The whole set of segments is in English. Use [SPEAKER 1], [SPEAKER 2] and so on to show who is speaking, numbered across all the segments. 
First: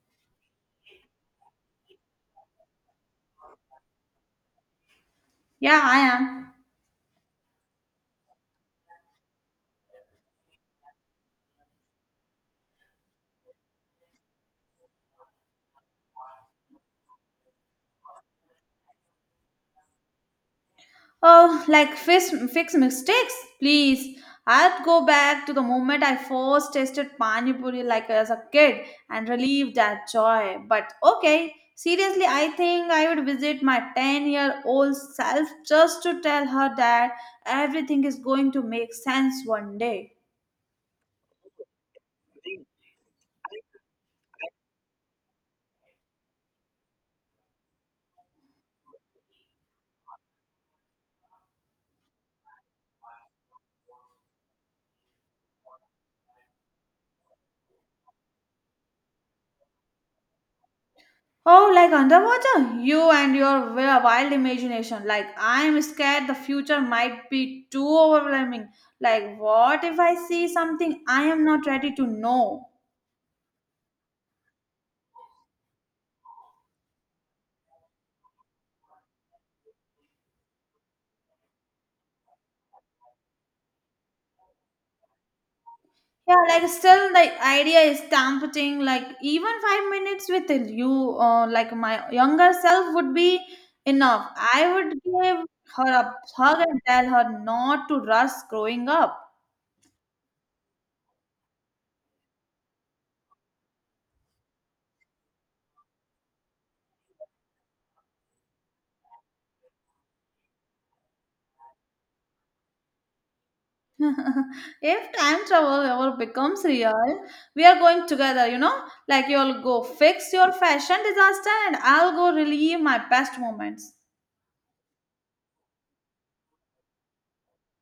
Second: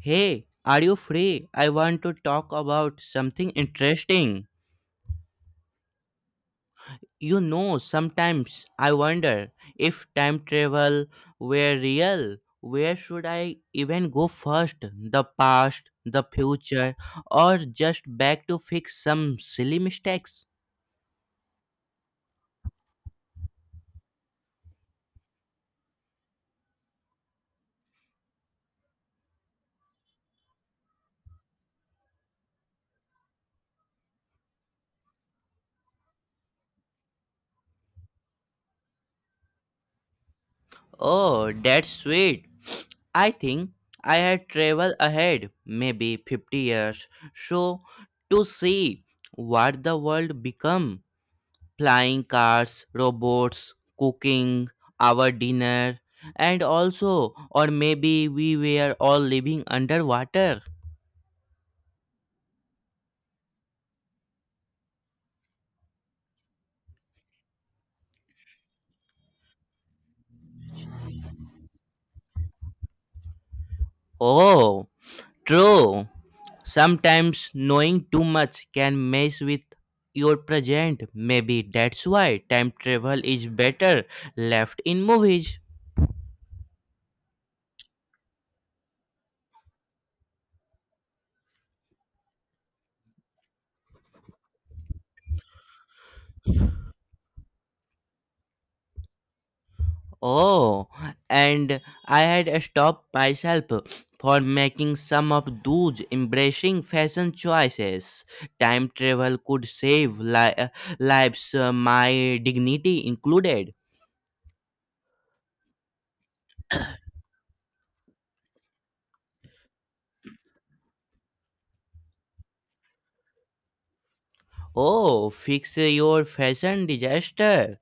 [SPEAKER 1] Hey, are you free? I want to talk about something interesting.
[SPEAKER 2] Yeah, I am.
[SPEAKER 1] You know, sometimes I wonder if time travel were real, where should I even go first? The past, the future, or just back to fix some silly mistakes?
[SPEAKER 2] Oh, like fix mistakes, please. I'd go back to the moment I first tasted pani puri like as a kid and relieve that joy. But okay, seriously, I think I would visit my 10-year-old self just to tell her that everything is going to make sense one day.
[SPEAKER 1] Oh, that's sweet. I think I had traveled ahead, maybe 50 years, so to see what the world become flying cars, robots, cooking, our dinner, and also, or maybe we were all living underwater.
[SPEAKER 2] Oh, like underwater? You and your wild imagination. Like, I'm scared the future might be too overwhelming. Like, what if I see something I am not ready to know?
[SPEAKER 1] Oh, true. Sometimes knowing too much can mess with your present. Maybe that's why time travel is better left in movies.
[SPEAKER 2] Yeah, like, still, the idea is tempting. Like, even 5 minutes with you, like, my younger self would be enough. I would give her a hug and tell her not to rush growing up.
[SPEAKER 1] Oh, and I had stopped myself for making some of those embracing fashion choices. Time travel could save lives, my dignity included.
[SPEAKER 2] If time travel ever becomes real, we are going together, you know? Like you'll go fix your fashion disaster and I'll go relive my best moments.
[SPEAKER 1] Oh, fix your fashion disaster.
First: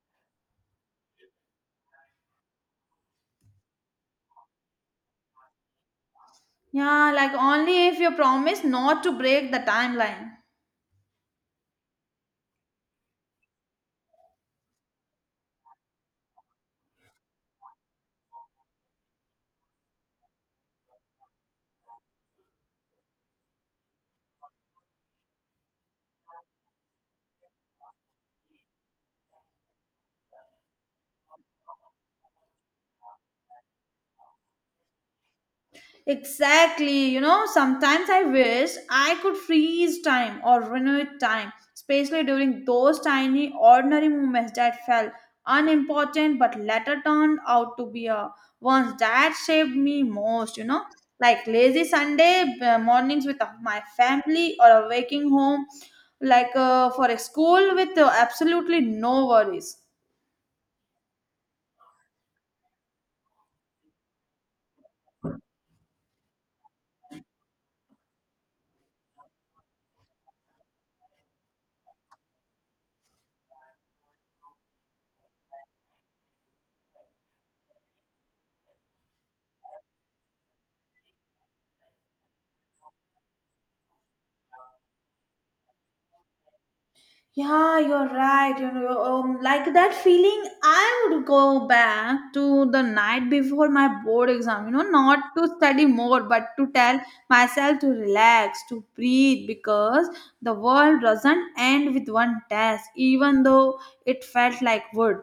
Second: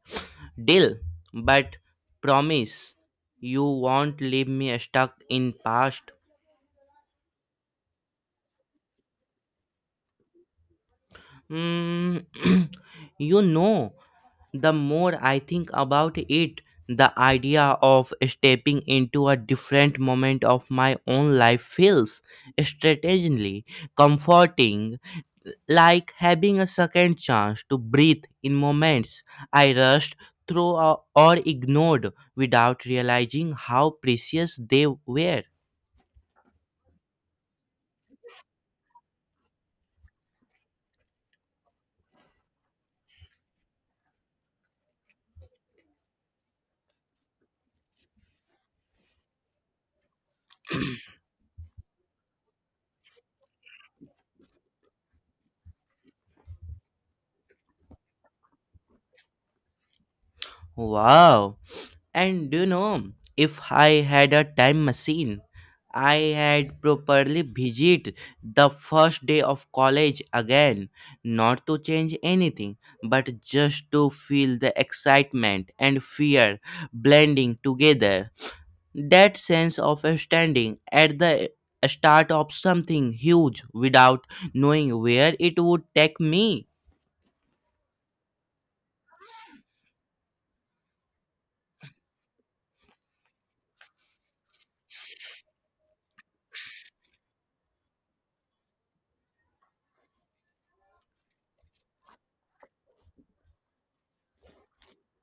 [SPEAKER 1] Deal, but promise you won't leave me stuck in past.
[SPEAKER 2] Yeah, like only if you promise not to break the timeline.
[SPEAKER 1] Mm, you know the more I think about it, the idea of stepping into a different moment of my own life feels strategically comforting, like having a second chance to breathe in moments I rushed through or ignored without realizing how precious they were.
[SPEAKER 2] Exactly. You know, sometimes I wish I could freeze time or renew time, especially during those tiny, ordinary moments that felt unimportant but later turned out to be a ones that shaped me most, you know, like lazy Sunday mornings with my family or a waking home like for a school with absolutely no worries.
[SPEAKER 1] Wow! And do you know, if I had a time machine, I had properly visit the first day of college again, not to change anything, but just to feel the excitement and fear blending together. That sense of standing at the start of something huge without knowing where it would take me.
[SPEAKER 2] Yeah, you're right. You know, like that feeling, I would go back to the night before my board exam, you know, not to study more, but to tell myself to relax, to breathe, because the world doesn't end with one test, even though it felt like would.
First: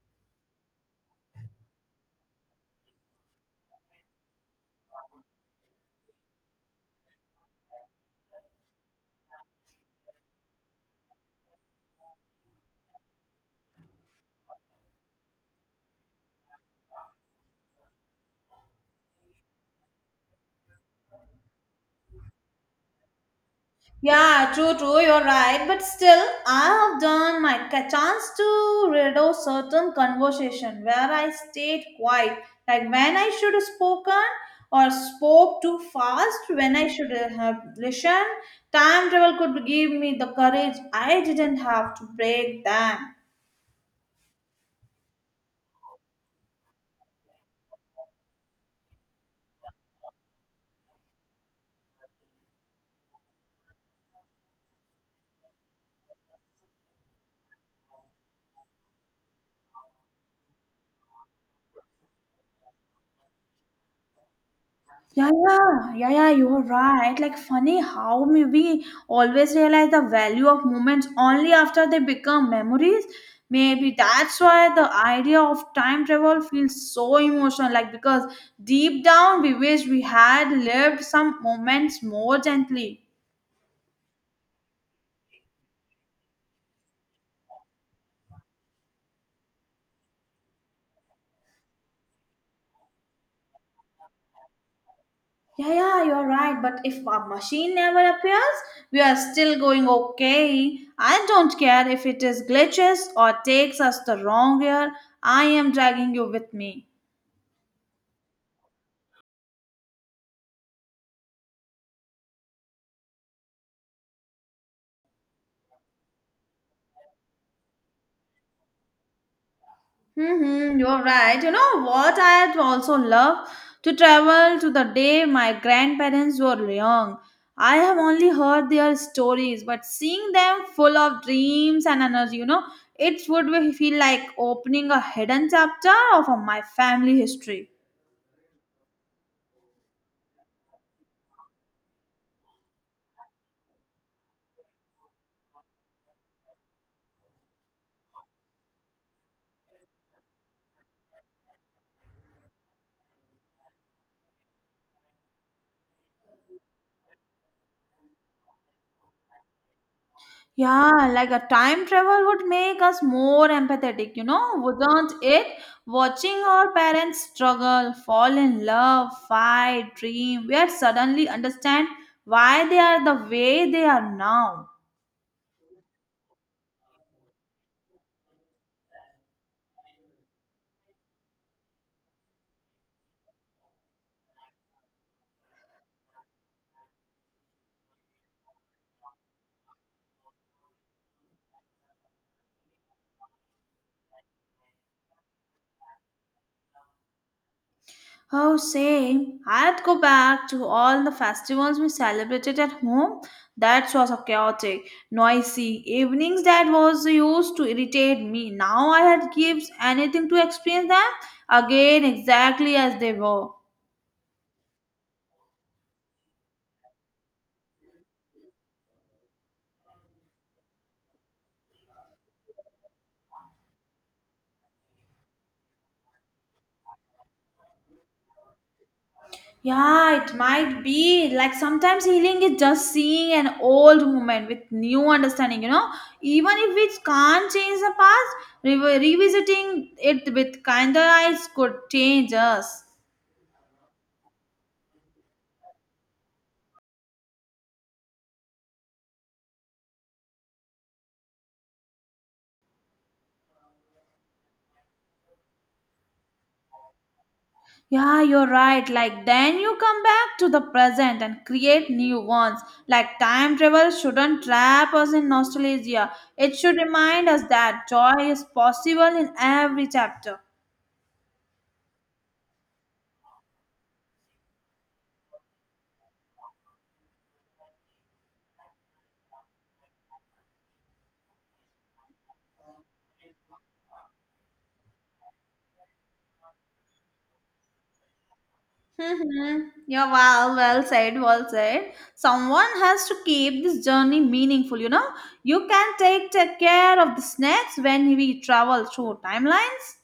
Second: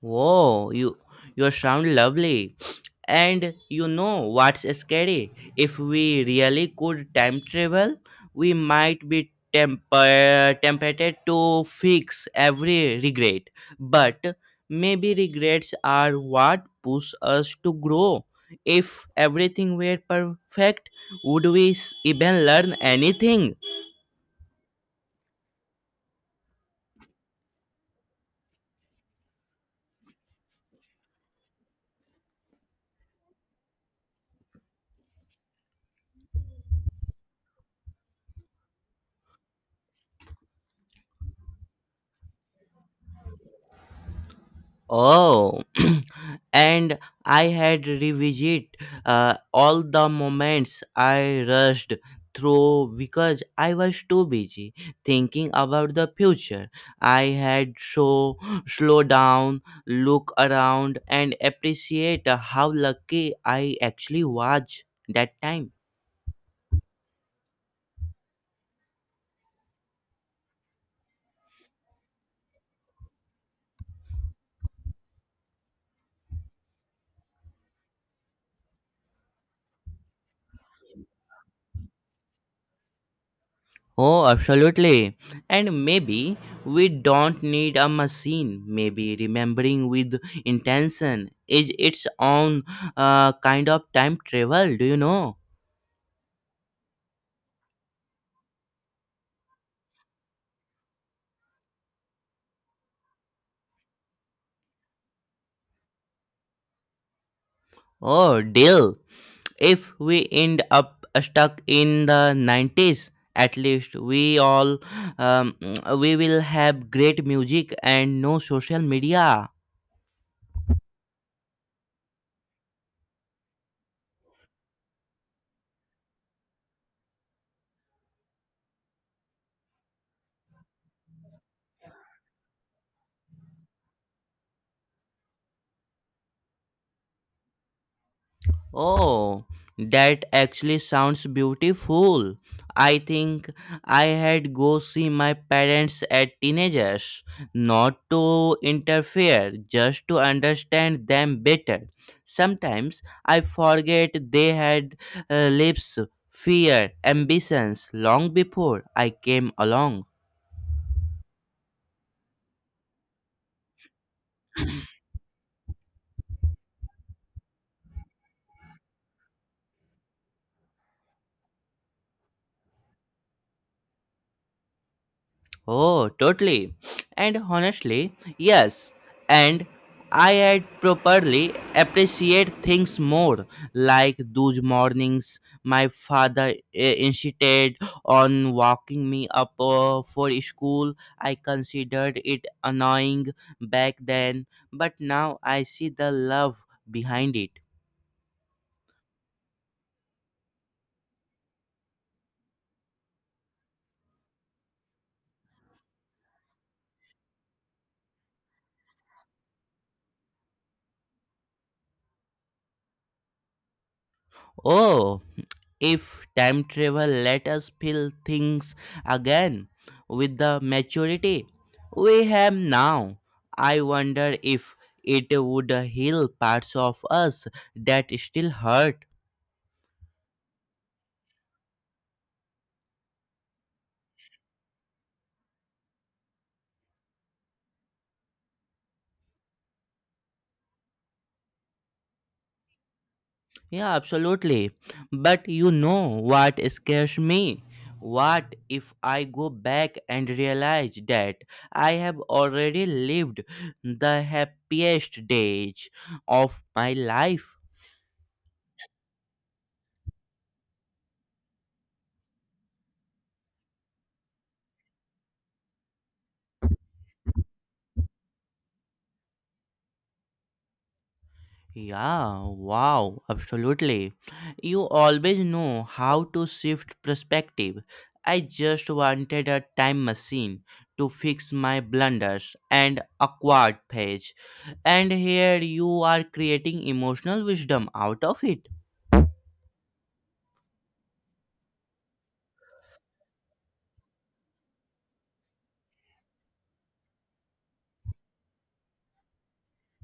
[SPEAKER 1] Whoa, you sound lovely. And you know what's scary? If we really could time travel, we might be temper tempted to fix every regret. But maybe regrets are what push us to grow. If everything were perfect, would even learn anything?
[SPEAKER 2] Yeah, true, true, you're right. But still, I have done my chance to redo certain conversation where I stayed quiet, like when I should have spoken or spoke too fast, when I should have listened. Time travel could give me the courage I didn't have to break them.
[SPEAKER 1] Oh, and I had revisit all the moments I rushed through because I was too busy thinking about the future. I had so slow down, look around, and appreciate how lucky I actually was
[SPEAKER 2] Yeah,
[SPEAKER 1] that time.
[SPEAKER 2] yeah, yeah, yeah, you're right. Like, funny how may we always realize the value of moments only after they become memories. Maybe that's why the idea of time travel feels so emotional. Like, because deep down we wish we had lived some moments more gently.
[SPEAKER 1] Oh, absolutely. And maybe we don't need a machine. Maybe remembering with intention is its own kind of time travel, do you know?
[SPEAKER 2] Yeah, yeah, you're right. But if a machine never appears, we are still going okay. I don't care if it is glitches or takes us the wrong year. I am dragging you with me.
[SPEAKER 1] Oh, deal. If we end up stuck in the 90s, at least um, we will have great music and no social media.
[SPEAKER 2] Mm-hmm, you're right. You know what? I'd also love to travel to the day my grandparents were young. I have only heard their stories, but seeing them full of dreams and energy, you know, it would feel like opening a hidden chapter of my family history.
[SPEAKER 1] Oh, that actually sounds beautiful. I think I had go see my parents at teenagers, not to interfere, just to understand them better. Sometimes I forget they had lives, fear, ambitions long before I came along.
[SPEAKER 2] Yeah, like a time travel would make us more empathetic, you know, wouldn't it? Watching our parents struggle, fall in love, fight, dream, we are suddenly understand why they are the way they are now.
[SPEAKER 1] Oh, totally. And honestly, yes. And I had properly appreciate things more, like those mornings my father insisted on walking me up for school. I considered it annoying back then, but now I see the love behind it.
[SPEAKER 2] Oh, same. I'd go back to all the festivals we celebrated at home. That was a chaotic, noisy evenings that was used to irritate me. Now I had gives anything to experience them again exactly as they were.
[SPEAKER 1] Oh, if time travel let us feel things again with the maturity we have now, I wonder if it would heal parts of us that still hurt.
[SPEAKER 2] Yeah, it might be. Like sometimes healing is just seeing an old moment with new understanding, you know. Even if we can't change the past, revisiting it with kinder eyes could change us.
[SPEAKER 1] Yeah, absolutely, but you know what scares me, what if I go back and realize that I have already lived the happiest days of my life?
[SPEAKER 2] Yeah, you're right. Like then you come back to the present and create new ones. Like time travel shouldn't trap us in nostalgia. It should remind us that joy is possible in every chapter.
[SPEAKER 1] Yeah, wow, absolutely. You always know how to shift perspective. I just wanted a time machine to fix my blunders and awkward page, and here you are creating emotional wisdom out of it.
[SPEAKER 2] Mm-hmm. Yeah, well, well said. Someone has to keep this journey meaningful, you know. You can take care of the snacks when we travel through timelines.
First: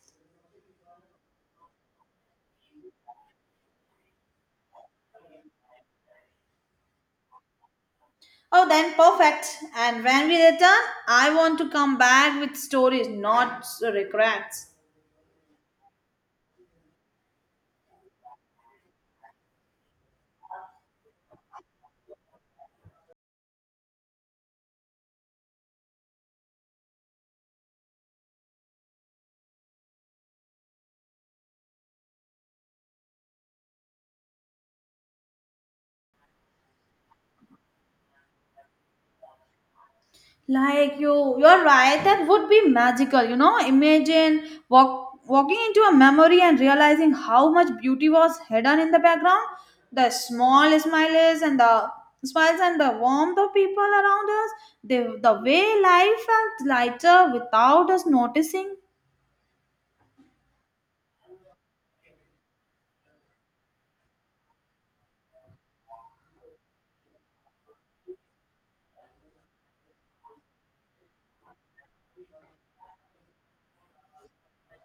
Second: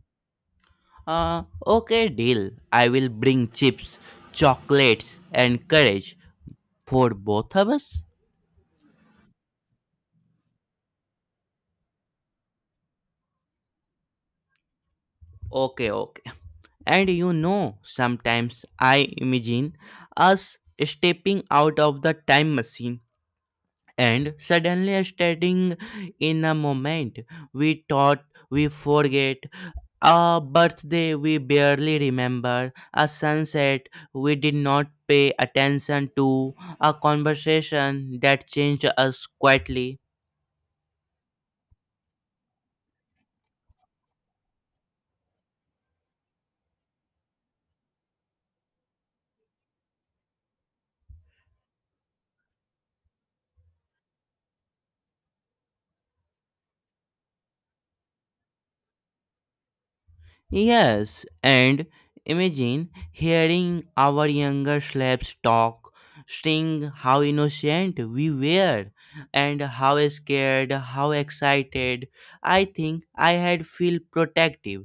[SPEAKER 1] Okay, deal. I will bring chips, chocolates, and courage for both of us.
[SPEAKER 2] Oh, then perfect. And when we return, I want to come back with stories, not regrets.
[SPEAKER 1] Okay, okay. And you know, sometimes I imagine us stepping out of the time machine and suddenly standing in a moment we thought we forget, a birthday we barely remember, a sunset we did not pay attention to, a conversation that changed us quietly.
[SPEAKER 2] Like you're right. That would be magical. You know, imagine walking into a memory and realizing how much beauty was hidden in the background. The small smiles and the warmth of people around us. The way life felt lighter without us noticing.
[SPEAKER 1] Yes, and imagine hearing our younger slaves talk, saying how innocent we were, and how scared, how excited. I think I had feel protective,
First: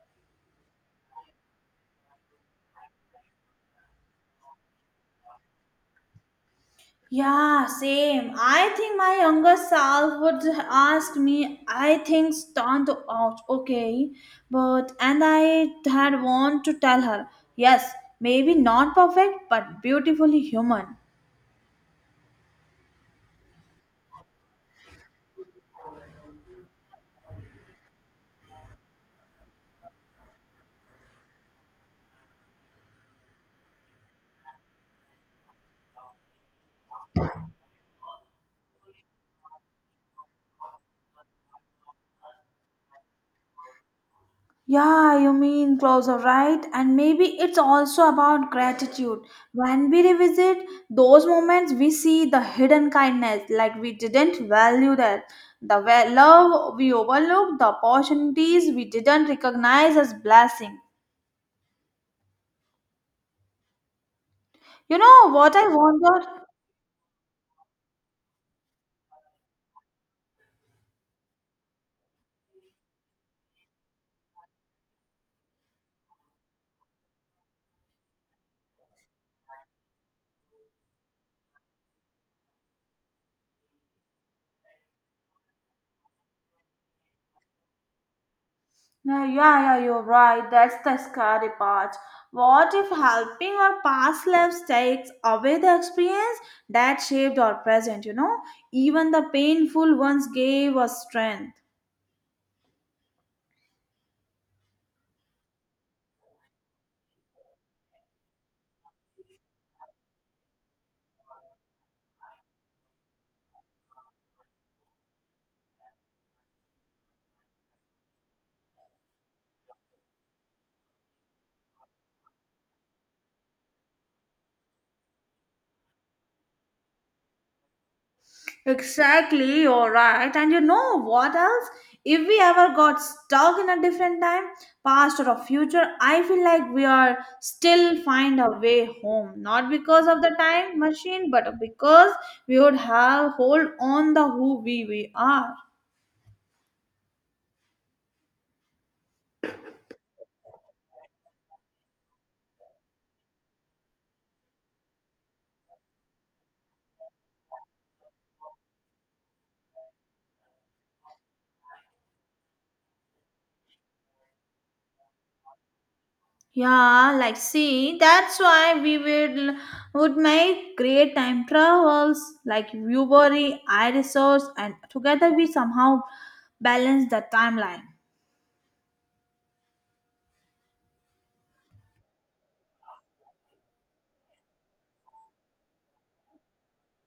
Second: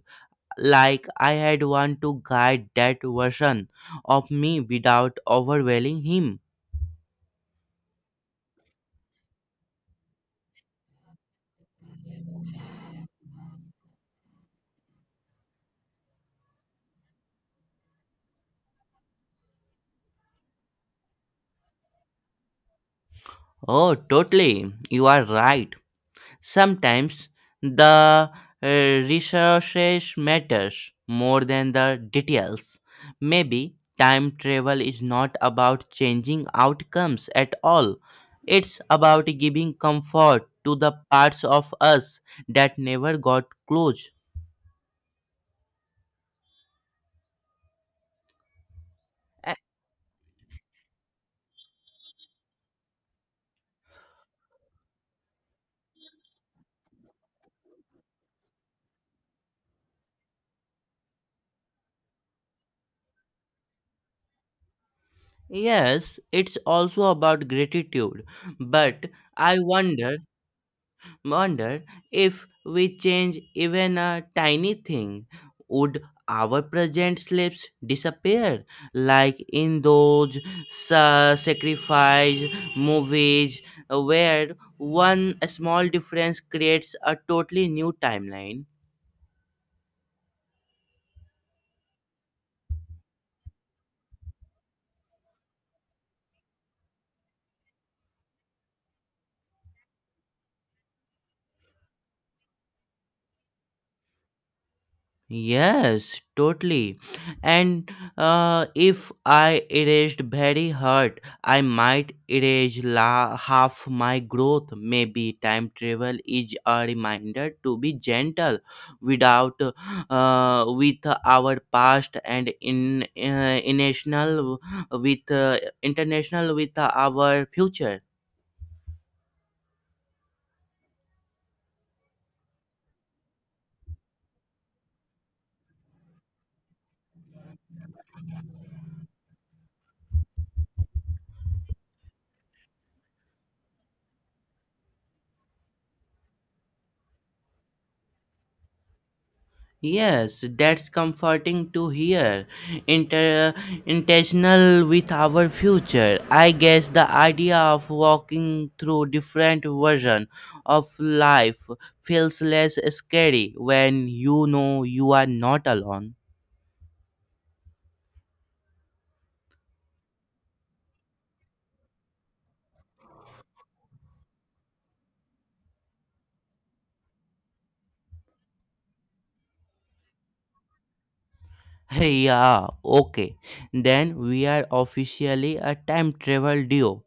[SPEAKER 1] like I had want to guide that version of me without overwhelming him.
[SPEAKER 2] Yeah, same. I think my younger self would ask me, I think stand out, okay. But and I had want to tell her, yes, maybe not perfect, but beautifully human.
[SPEAKER 1] Oh, totally. You are right. Sometimes the resources matters more than the details. Maybe time travel is not about changing outcomes at all. It's about giving comfort to the parts of us that never got close.
[SPEAKER 2] Yeah, you mean closer, right? And maybe it's also about gratitude.
[SPEAKER 1] A-
[SPEAKER 2] When we revisit those moments, we see the hidden kindness, like we didn't value that, the love we overlooked, the opportunities we didn't recognize as blessing. You know what I
[SPEAKER 1] Yes,
[SPEAKER 2] wonder?
[SPEAKER 1] it's also about gratitude, but I wonder wondered if we change even a tiny thing, would our present slaves disappear, like in those sacrifice movies where one small difference creates a totally new timeline?
[SPEAKER 2] No, yeah, yeah, you're right. That's the scary part. What if helping our past lives takes away the experience that shaped our present, you know? Even the painful ones gave us strength.
[SPEAKER 1] Yes, totally. And if I erased very hard, I might half my growth. Maybe time travel is a reminder to be gentle without with our past and in international with our future.
[SPEAKER 2] Exactly, you're right. And you know what else? If we ever got stuck in a different time, past or a future, I feel like we are still find a way home. Not because of the time machine, but because we would have hold on the who we are.
[SPEAKER 1] Yes, that's comforting to hear. Inter- Intentional with our future. I guess the idea of walking through different version of life feels less scary when you know you are not alone.
[SPEAKER 2] Yeah, like see, that's why we would make great time travels. Like you worry, I resource, and together we somehow balance the timeline.
[SPEAKER 1] Hey, yeah, okay. Then we are officially a time travel duo.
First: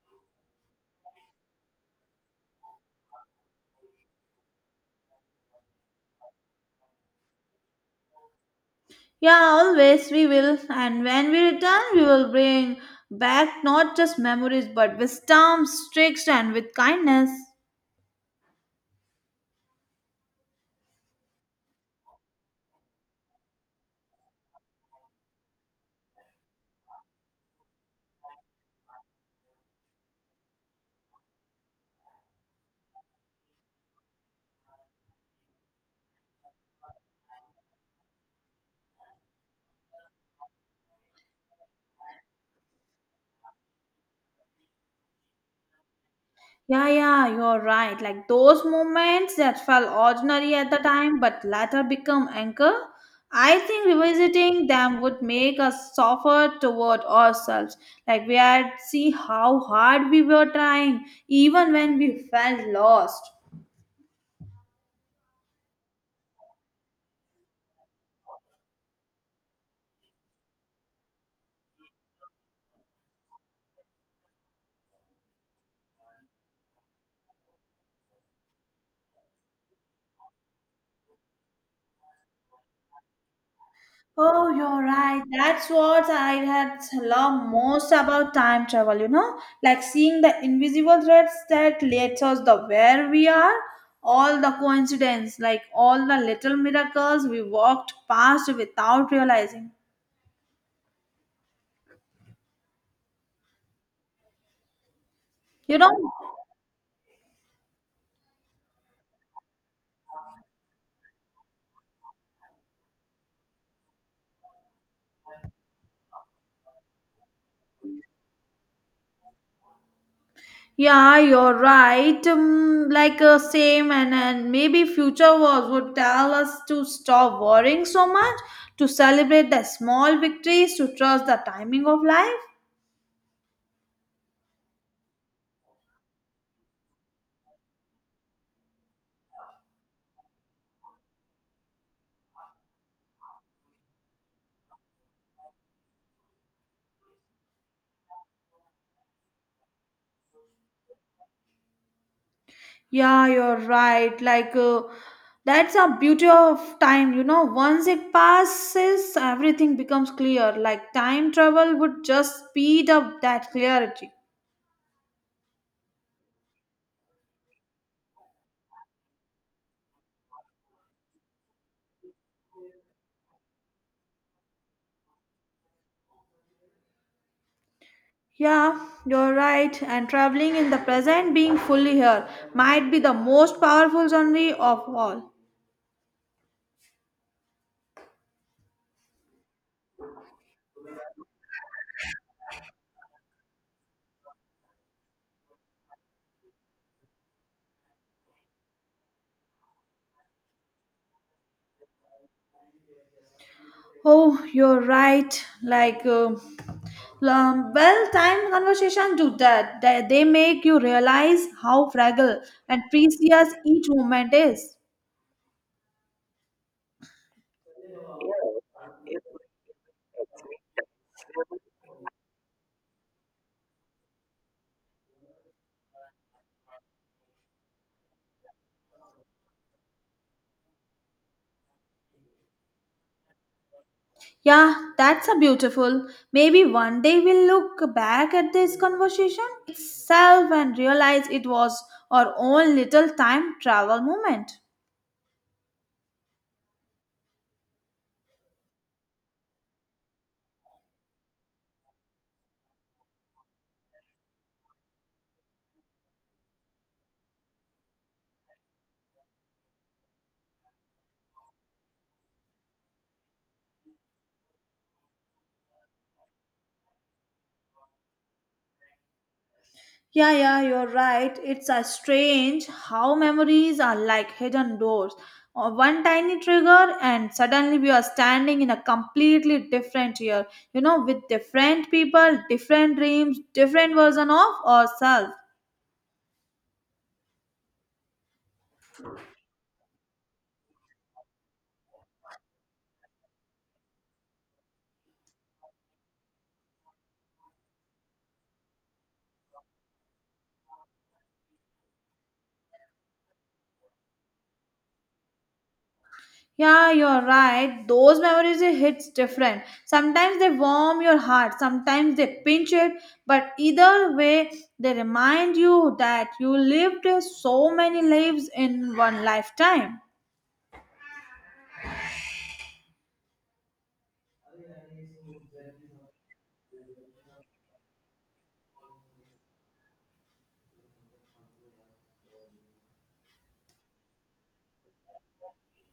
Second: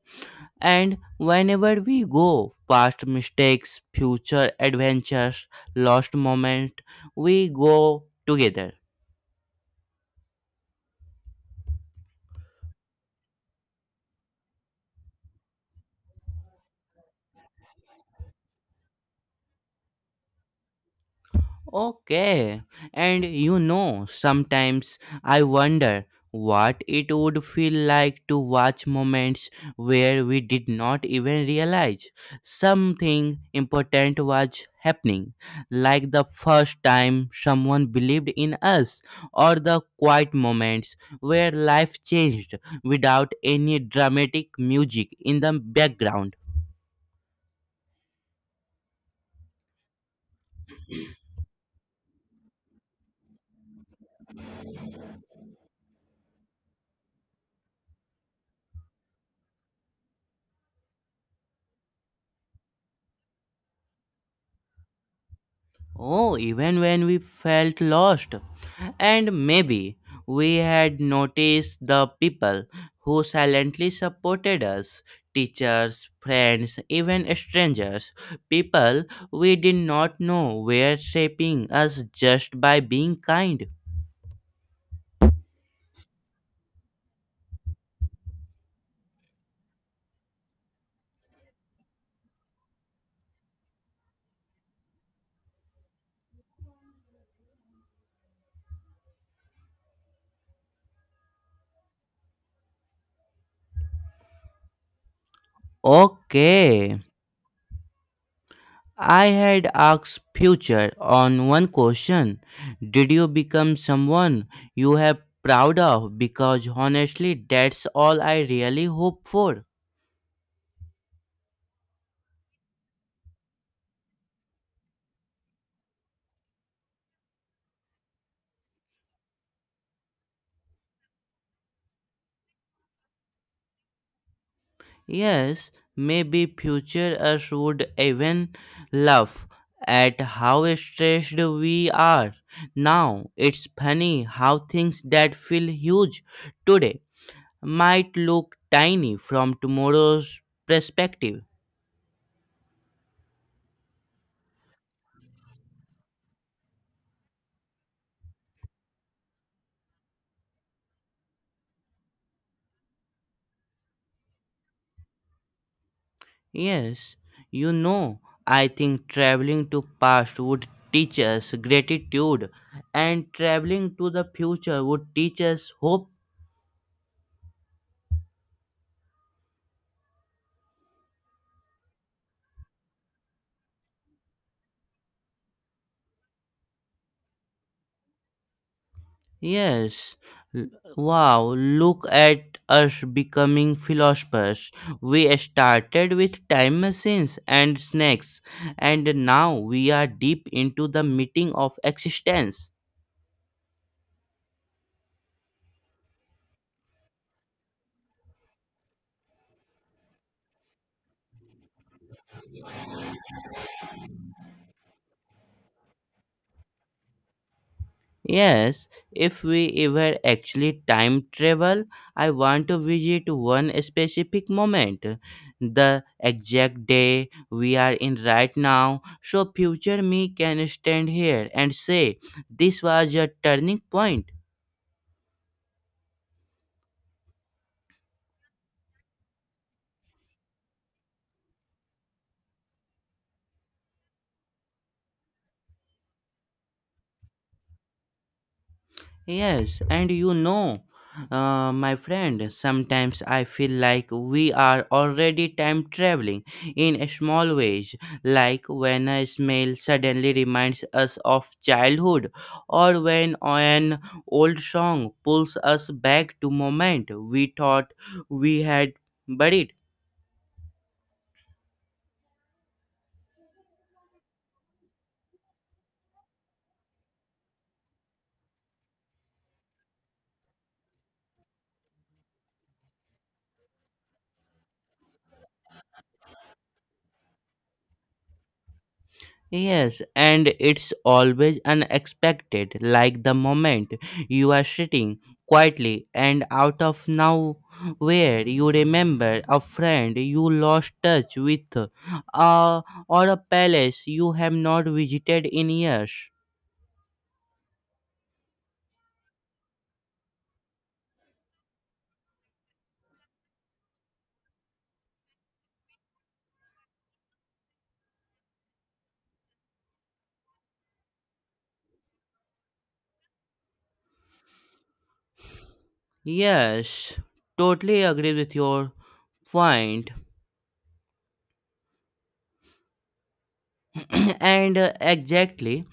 [SPEAKER 1] And whenever we go past mistakes, future adventures, lost moments, we go together.
[SPEAKER 2] Yeah, always we will. And when we return, we will bring back not just memories but with wisdom, tricks, and with kindness.
[SPEAKER 1] Okay. And you know, sometimes I wonder what it would feel like to watch moments where we did not even realize something important was happening, like the first time someone believed in us, or the quiet moments where life changed without any dramatic music in the background.
[SPEAKER 2] Yeah, yeah, you're right. Like those moments that felt ordinary at the time but later become anchor, I think revisiting them would make us softer toward ourselves. Like we had see how hard we were trying, even when we felt lost.
[SPEAKER 1] Oh, even when we felt lost. And maybe we had noticed the people who silently supported us teachers, friends, even strangers. People we did not know were shaping us just by being kind.
[SPEAKER 2] Oh, you're right. That's what I had loved most about time travel, you know? Like seeing the invisible threads that leads us the where we are, all the coincidence, like all the little miracles we walked past without realizing. You know?
[SPEAKER 1] Okay. I had asked future on one question. Did you become someone you have proud of? Because honestly, that's all I really hope for.
[SPEAKER 2] Yeah, you're right. Like same and maybe future wars would tell us to stop worrying so much, to celebrate the small victories, to trust the timing of life.
[SPEAKER 1] Yes, maybe future us would even laugh at how stressed we are. Now, it's funny how things that feel huge today might look tiny from tomorrow's perspective.
[SPEAKER 2] Yeah, you're right. Like, that's a beauty of time. You know, once it passes, everything becomes clear. Like, time travel would just speed up that clarity.
[SPEAKER 1] Yes, you know, I think traveling to past would teach us gratitude and traveling to the future would teach us hope.
[SPEAKER 2] Yeah, you're right. And traveling in the present, being fully here, might be the most powerful journey of all.
[SPEAKER 1] Yes. L- Wow, look at us becoming philosophers. We started with time machines and snakes and now we are deep into the meeting of existence.
[SPEAKER 2] Oh, you're right. Like, well, time conversation do that. They make you realize how fragile and precious each moment is.
[SPEAKER 1] Yes, if we ever actually time travel, I want to visit one specific moment, the exact day we are in right now, so future me can stand here and say, this was a turning point.
[SPEAKER 2] Yeah, that's a beautiful. Maybe one day we'll look back at this conversation itself and realize it was our own little time travel moment.
[SPEAKER 1] Yes, and you know, my friend, sometimes I feel like we are already time traveling in small ways, like when a smell suddenly reminds us of childhood, or when an old song pulls us back to moment we thought we had buried.
[SPEAKER 2] Yeah, yeah, you're right. It's a strange how memories are like hidden doors. One tiny trigger, and suddenly we are standing in a completely different year. You know, with different people, different dreams, different version of ourselves.
[SPEAKER 1] Yes, and it's always unexpected, like the moment you are sitting quietly and out of nowhere you remember a friend you lost touch with, uh, or a palace you have not visited in years.
[SPEAKER 2] Yeah, you're right. Those memories it hits different. Sometimes they warm your heart, sometimes they pinch it, but either way they remind you that you lived so many lives in one lifetime.
[SPEAKER 1] Yes, totally agree with your point. and exactly,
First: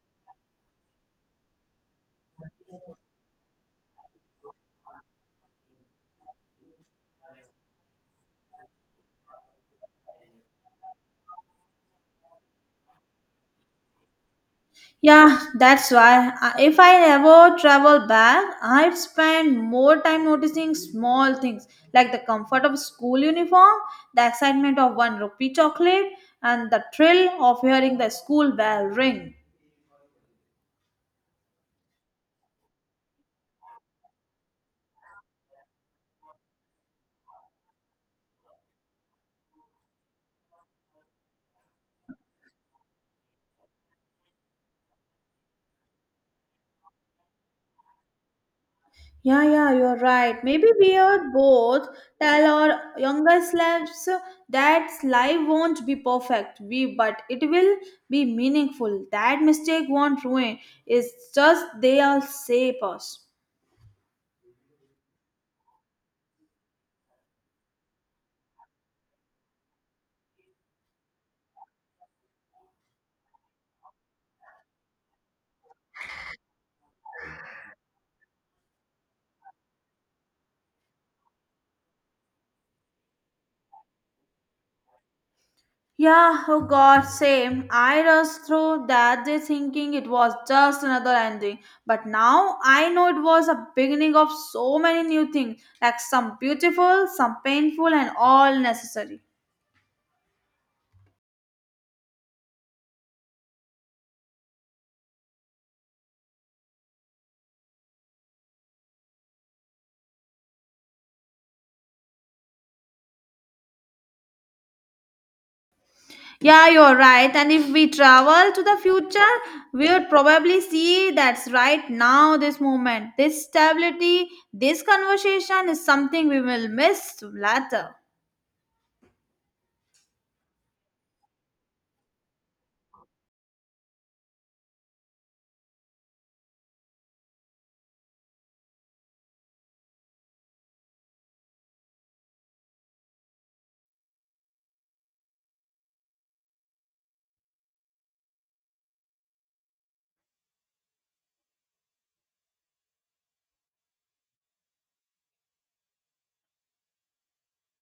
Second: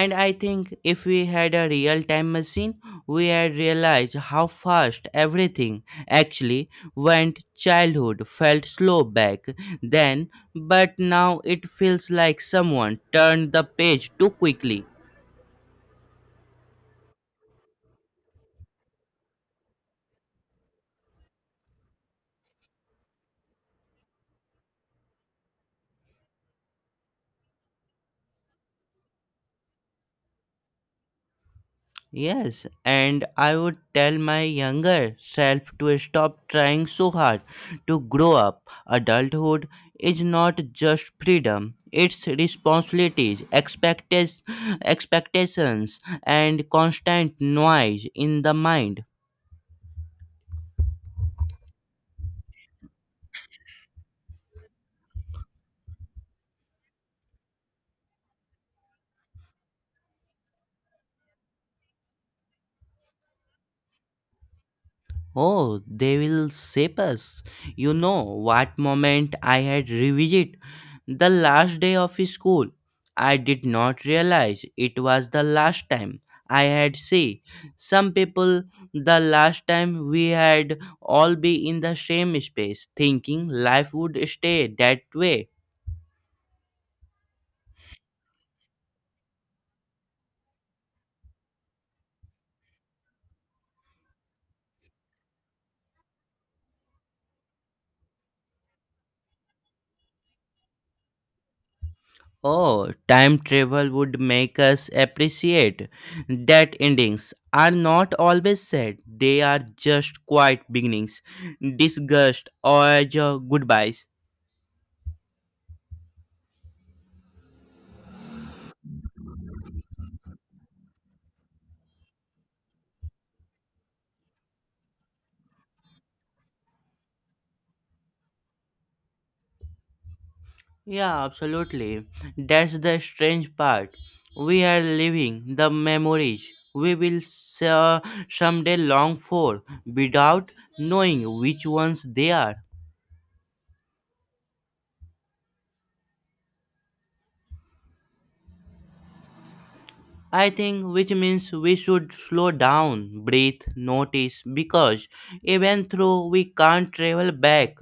[SPEAKER 1] and I think if we had a real time machine, we had realized how fast everything actually went. Childhood felt slow back then, but now it feels like someone turned the page too quickly.
[SPEAKER 2] Yeah, that's why if I ever travel back, I'd spend more time noticing small things like the comfort of school uniform, the excitement of one rupee chocolate, and the thrill of hearing the school bell ring.
[SPEAKER 1] Yes, and I would tell my younger self to stop trying so hard to grow up. Adulthood is not just freedom, it's responsibilities, expectations, and constant noise in the mind.
[SPEAKER 2] Yeah, yeah, you're right. Maybe we are both tell our younger selves that life won't be perfect, we but it will be meaningful. That mistake won't ruin. It's just they all shape us.
[SPEAKER 1] Oh, they will shape us. You know what moment I had revisit, the last day of school. I did not realize it was the last time I had see some people, the last time we had all be in the same space thinking life would stay that way.
[SPEAKER 2] Yeah, oh God, same. I rushed through that day thinking it was just another ending. But now I know it was a beginning of so many new things, like some beautiful, some painful, and all necessary.
[SPEAKER 1] Oh, time travel would make us appreciate that endings are not always sad. They are just quiet beginnings, disgust, or as a goodbyes.
[SPEAKER 2] Yeah, you're right. And if we travel to the future, we would probably see that's right now, this moment, this stability, this conversation is something we will miss later.
[SPEAKER 1] Yeah, absolutely. That's the strange part. We are living the memories we will s- uh, someday long for without knowing which ones they are. I think, which means we should slow down, breathe, notice, because even though we can't travel back,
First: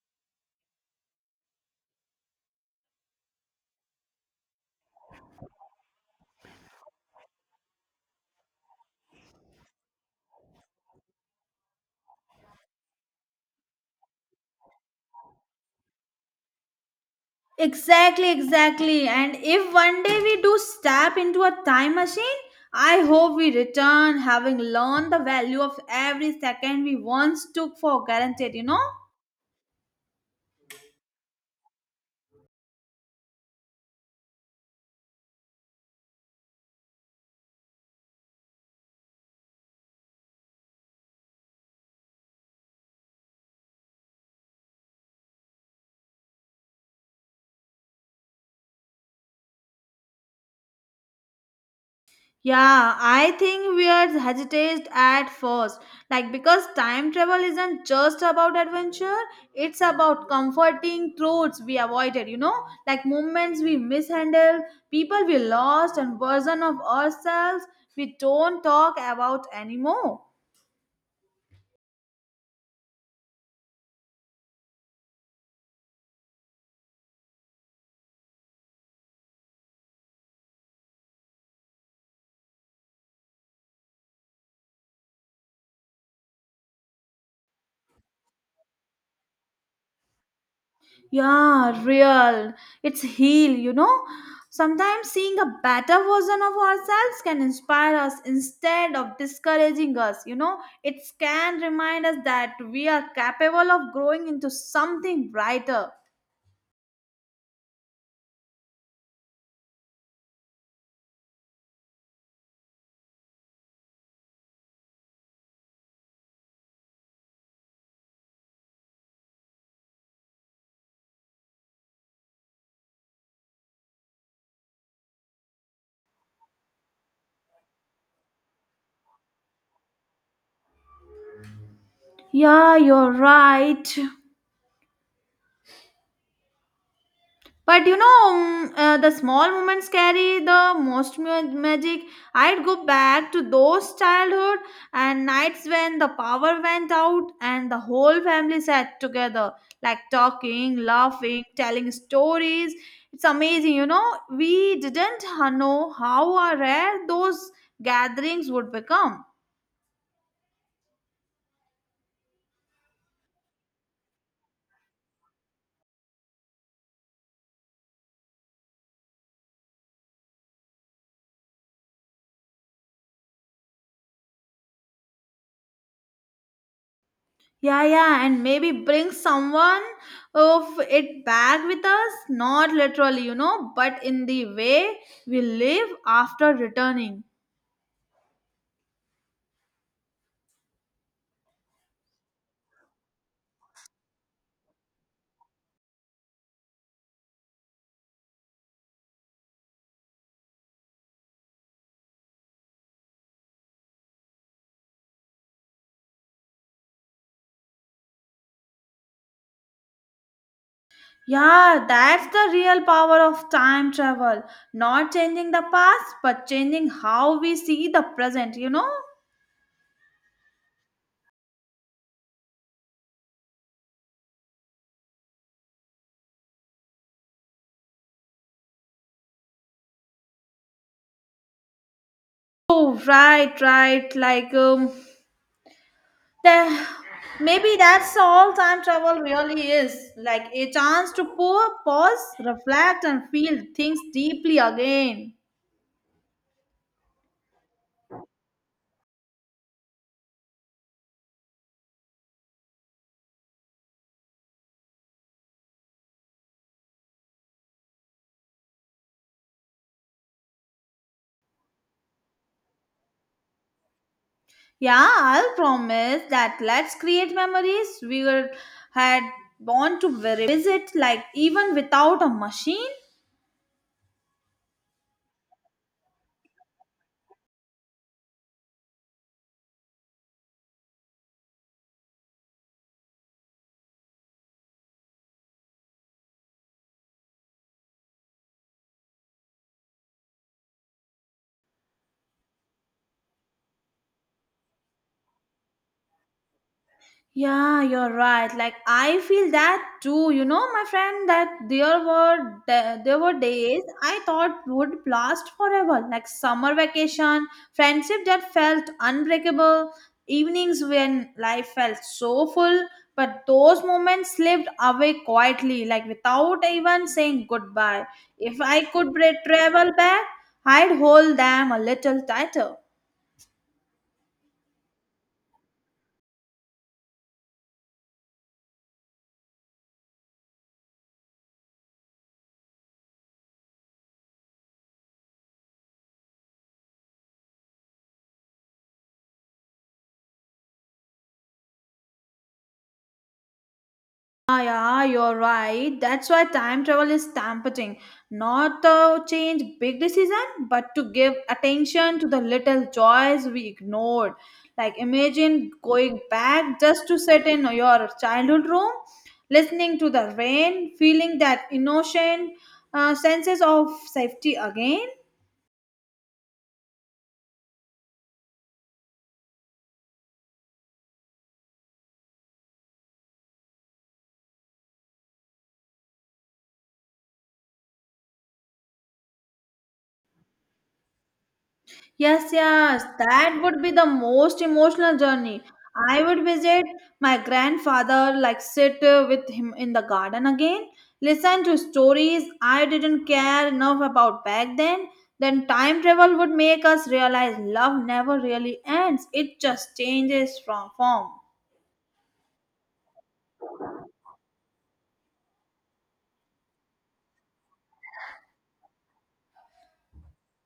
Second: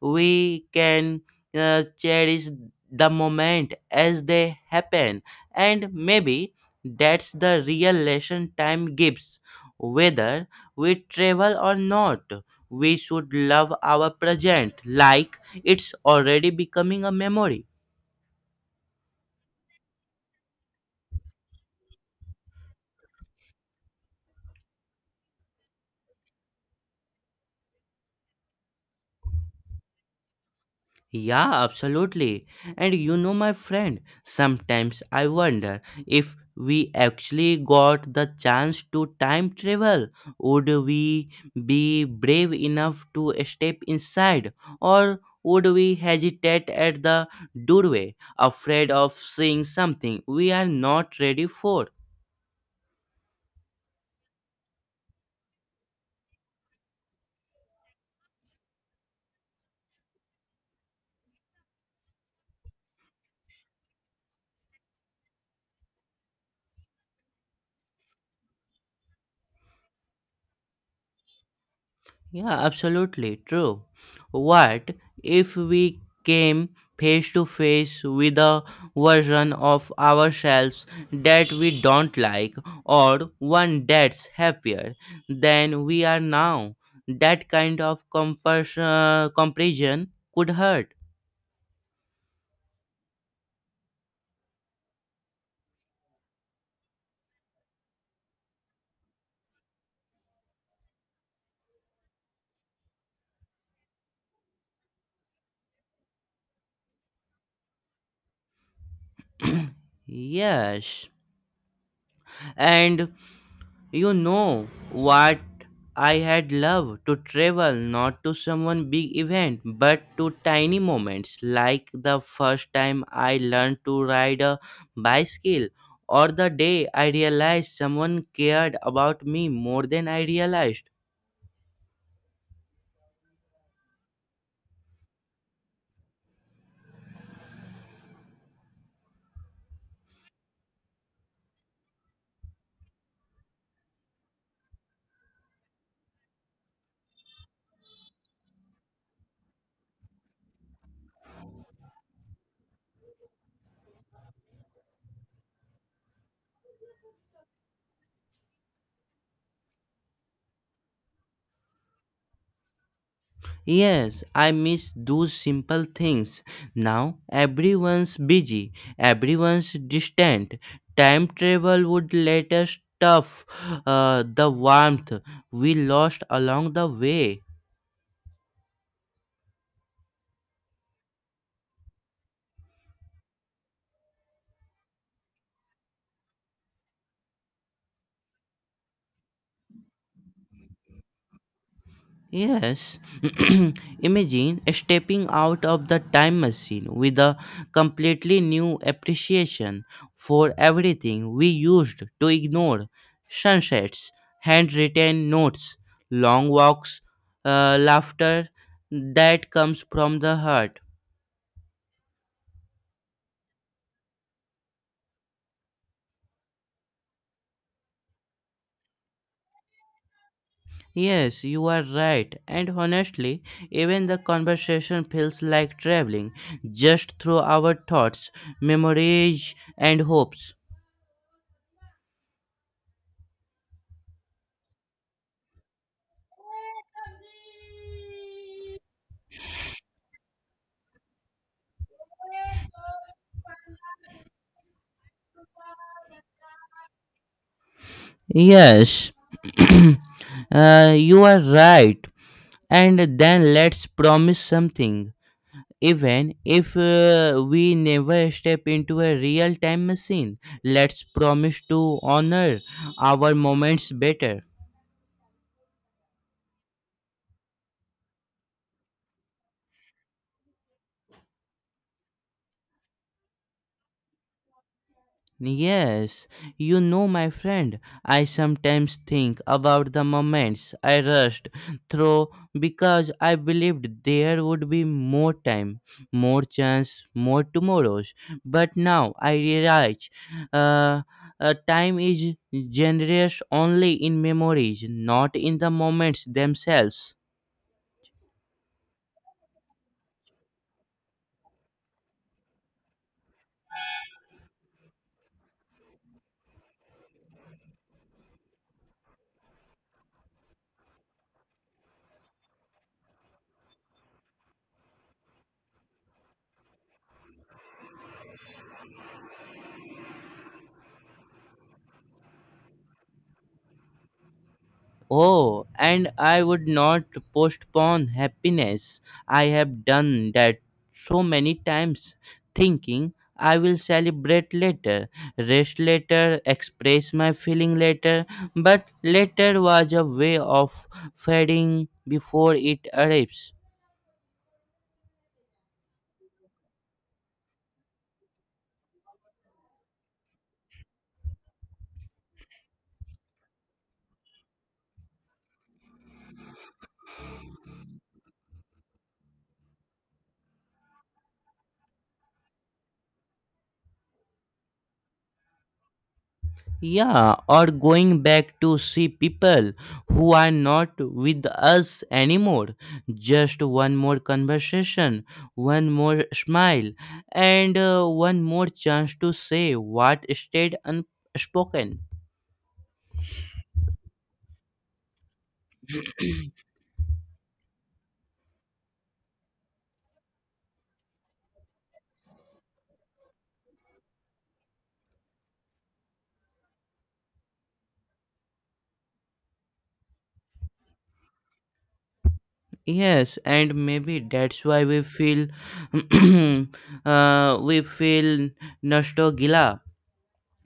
[SPEAKER 1] we can cherish the moment as they happen. And maybe that's the real lesson time gives. Whether we travel or not, we should love our present like it's already becoming a memory.
[SPEAKER 2] Exactly, exactly. And if one day we do step into a time machine, I hope we return having learned the value of every second we once took for granted, you know?
[SPEAKER 1] Yeah, absolutely. And you know, my friend, sometimes I wonder if we actually got the chance to time travel, would we be brave enough to step inside, or would we hesitate at the doorway, afraid of seeing something we are not ready for?
[SPEAKER 2] Yeah, I think we are hesitant at first. Like, because time travel isn't just about adventure, it's about comforting truths we avoided, you know? Like, moments we mishandled, people we lost, and version of ourselves we don't talk about anymore.
[SPEAKER 1] Yeah, absolutely true. What if we came face to face with a version of ourselves that we don't like or one that's happier than we are now? That kind of comparison could hurt.
[SPEAKER 2] Yeah, real. It's heal, you know. Sometimes seeing a better version of ourselves can inspire us instead of discouraging us, you know. It can remind us that we are capable of growing into something brighter.
[SPEAKER 1] Yes. And you know what? I had loved to travel not to someone big event but to tiny moments like the first time I learned to ride a bicycle or the day I realized someone cared about me more than I realized.
[SPEAKER 2] Yeah, you're right. But you know, mm, the small moments carry the most magic. I'd go back to those childhood and nights when the power went out and the whole family sat together, like talking, laughing, telling stories. It's amazing, you know. We didn't know how rare those gatherings would become.
[SPEAKER 1] Yes, I miss those simple things. Now everyone's busy, everyone's distant. Time travel would let us stuff the warmth we lost along the way.
[SPEAKER 2] Yeah, yeah, and maybe bring someone of it back with us, not literally, you know, but in the way we live after returning.
[SPEAKER 1] Yes, imagine stepping out of the time machine with a completely new appreciation for everything we used to ignore sunsets, handwritten notes, long walks, laughter that comes from the heart.
[SPEAKER 2] Yeah, that's the real power of time travel. Not changing the past, but changing how we see the present, you know?
[SPEAKER 1] Yes, you are right, and honestly, even the conversation feels like traveling just through our thoughts, memories, and hopes.
[SPEAKER 2] Oh, right, right. Like, the, maybe that's all time travel really is. Like a chance to pause, reflect, and feel things deeply again.
[SPEAKER 1] Yes, you are right. And then let's promise something. Even if we never step into a real time machine, let's promise to honor our moments better.
[SPEAKER 2] Yeah, I'll promise that let's create memories we were had born to revisit, like even without a machine.
[SPEAKER 1] Yes, you know, my friend, I sometimes think about the moments I rushed through because I believed there would be more time, more chance, more tomorrows. But now I realize uh, time is generous only in memories, not in the moments themselves.
[SPEAKER 2] Yeah, you're right. Like I feel that too. You know, my friend, that there were days I thought would last forever, like summer vacation, friendship that felt unbreakable, evenings when life felt so full, but those moments slipped away quietly, like without even saying goodbye. If I could travel back, I'd hold them a little tighter.
[SPEAKER 1] Oh, and I would not postpone happiness. I have done that so many times, thinking I will celebrate later, rest later, express my feeling later, but later was a way of fading before it arrives.
[SPEAKER 2] Ah, yeah, you're right. That's why time travel is tempting. Not to change big decision, but to give attention to the little joys we ignored. Like imagine going back just to sit in your childhood room, listening to the rain, feeling that innocent senses of safety again.
[SPEAKER 1] Yeah, or going back to see people who are not with us anymore. Just one more conversation, one more smile, and one more chance to say what stayed unspoken.
[SPEAKER 2] Yes, yes, that would be the most emotional journey. I would visit my grandfather, like sit with him in the garden again, listen to stories I didn't care enough about back then. Then time travel would make us realize love never really ends, it just changes from form.
[SPEAKER 1] Yes, and maybe that's why we feel we feel nostalgia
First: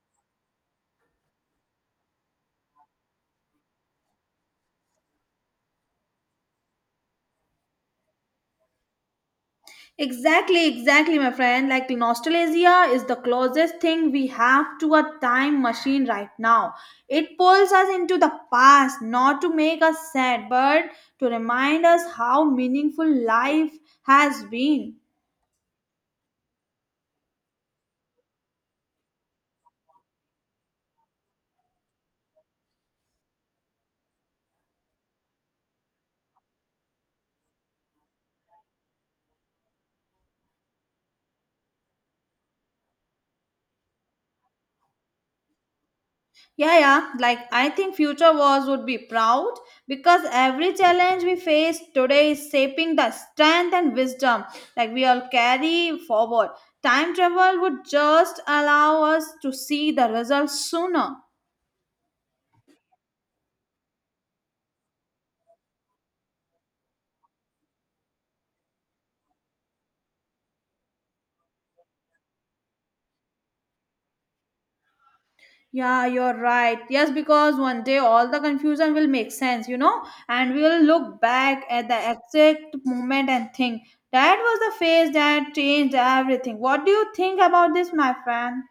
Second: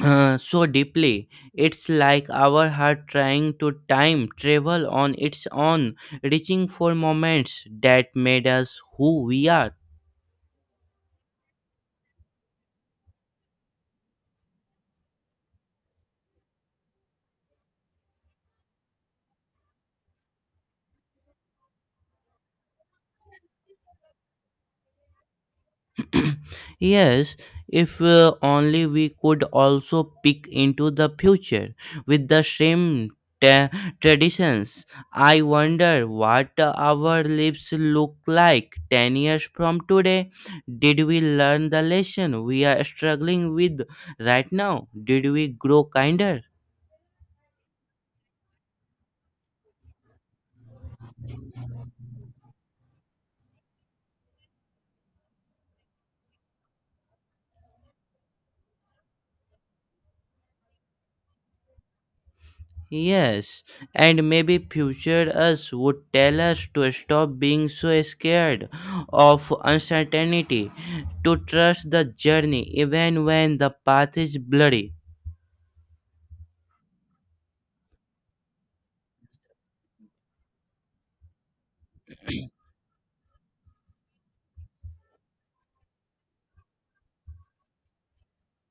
[SPEAKER 1] so deeply. It's like our heart trying to time travel on its own, reaching for moments that made us who we are.
[SPEAKER 2] Exactly, exactly, my friend. Like nostalgia is the closest thing we have to a time machine right now. It pulls us into the past, not to make us sad, but to remind us how meaningful life has been.
[SPEAKER 1] Yes, if only we could also peek into the future with the same ta- traditions. I wonder what our lives look like 10 years from today. Did we learn the lesson we are struggling with right now? Did we grow kinder?
[SPEAKER 2] Yeah, yeah. Like I think future wars would be proud because every challenge we face today is shaping the strength and wisdom like we all carry forward. Time travel would just allow us to see the results sooner.
[SPEAKER 1] Yes, and maybe future us would tell us to stop being so scared of uncertainty, to trust the journey even when the path is bloody.
[SPEAKER 2] Yeah, you're right. Yes, because one day all the confusion will make sense, you know, and we will look back at the exact moment and think that was the phase that changed everything. What do you think about this, my friend?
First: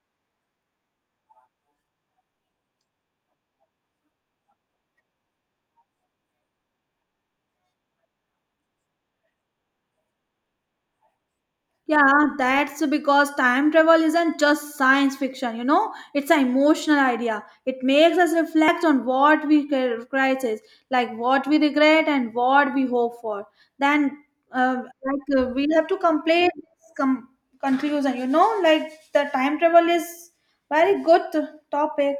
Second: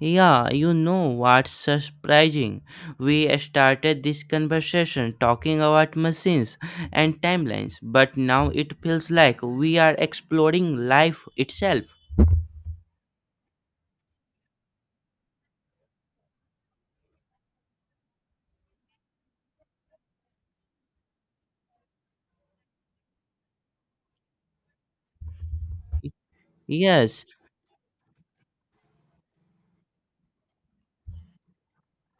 [SPEAKER 1] Yeah, you know what's surprising? We started this conversation talking about machines and timelines, but now it feels like we are exploring life itself.
[SPEAKER 2] Yeah, that's because time travel isn't just science fiction, you know, it's an emotional idea. It makes us reflect on what we crisis, like what we regret and what we hope for. Then, uh, like, we have to complete this
[SPEAKER 1] Yes,
[SPEAKER 2] conclusion, you know, like the time travel is very good topic.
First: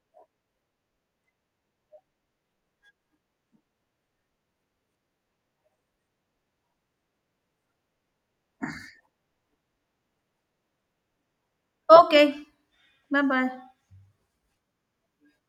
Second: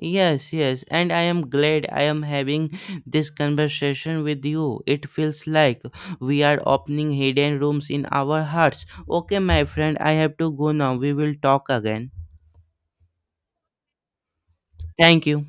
[SPEAKER 1] yes, yes, and I am glad I am having this conversation with you. It feels like we are opening hidden rooms in our hearts. Okay, my friend, I have to go now. We will talk again.
[SPEAKER 2] Okay, bye bye.
[SPEAKER 1] Thank you.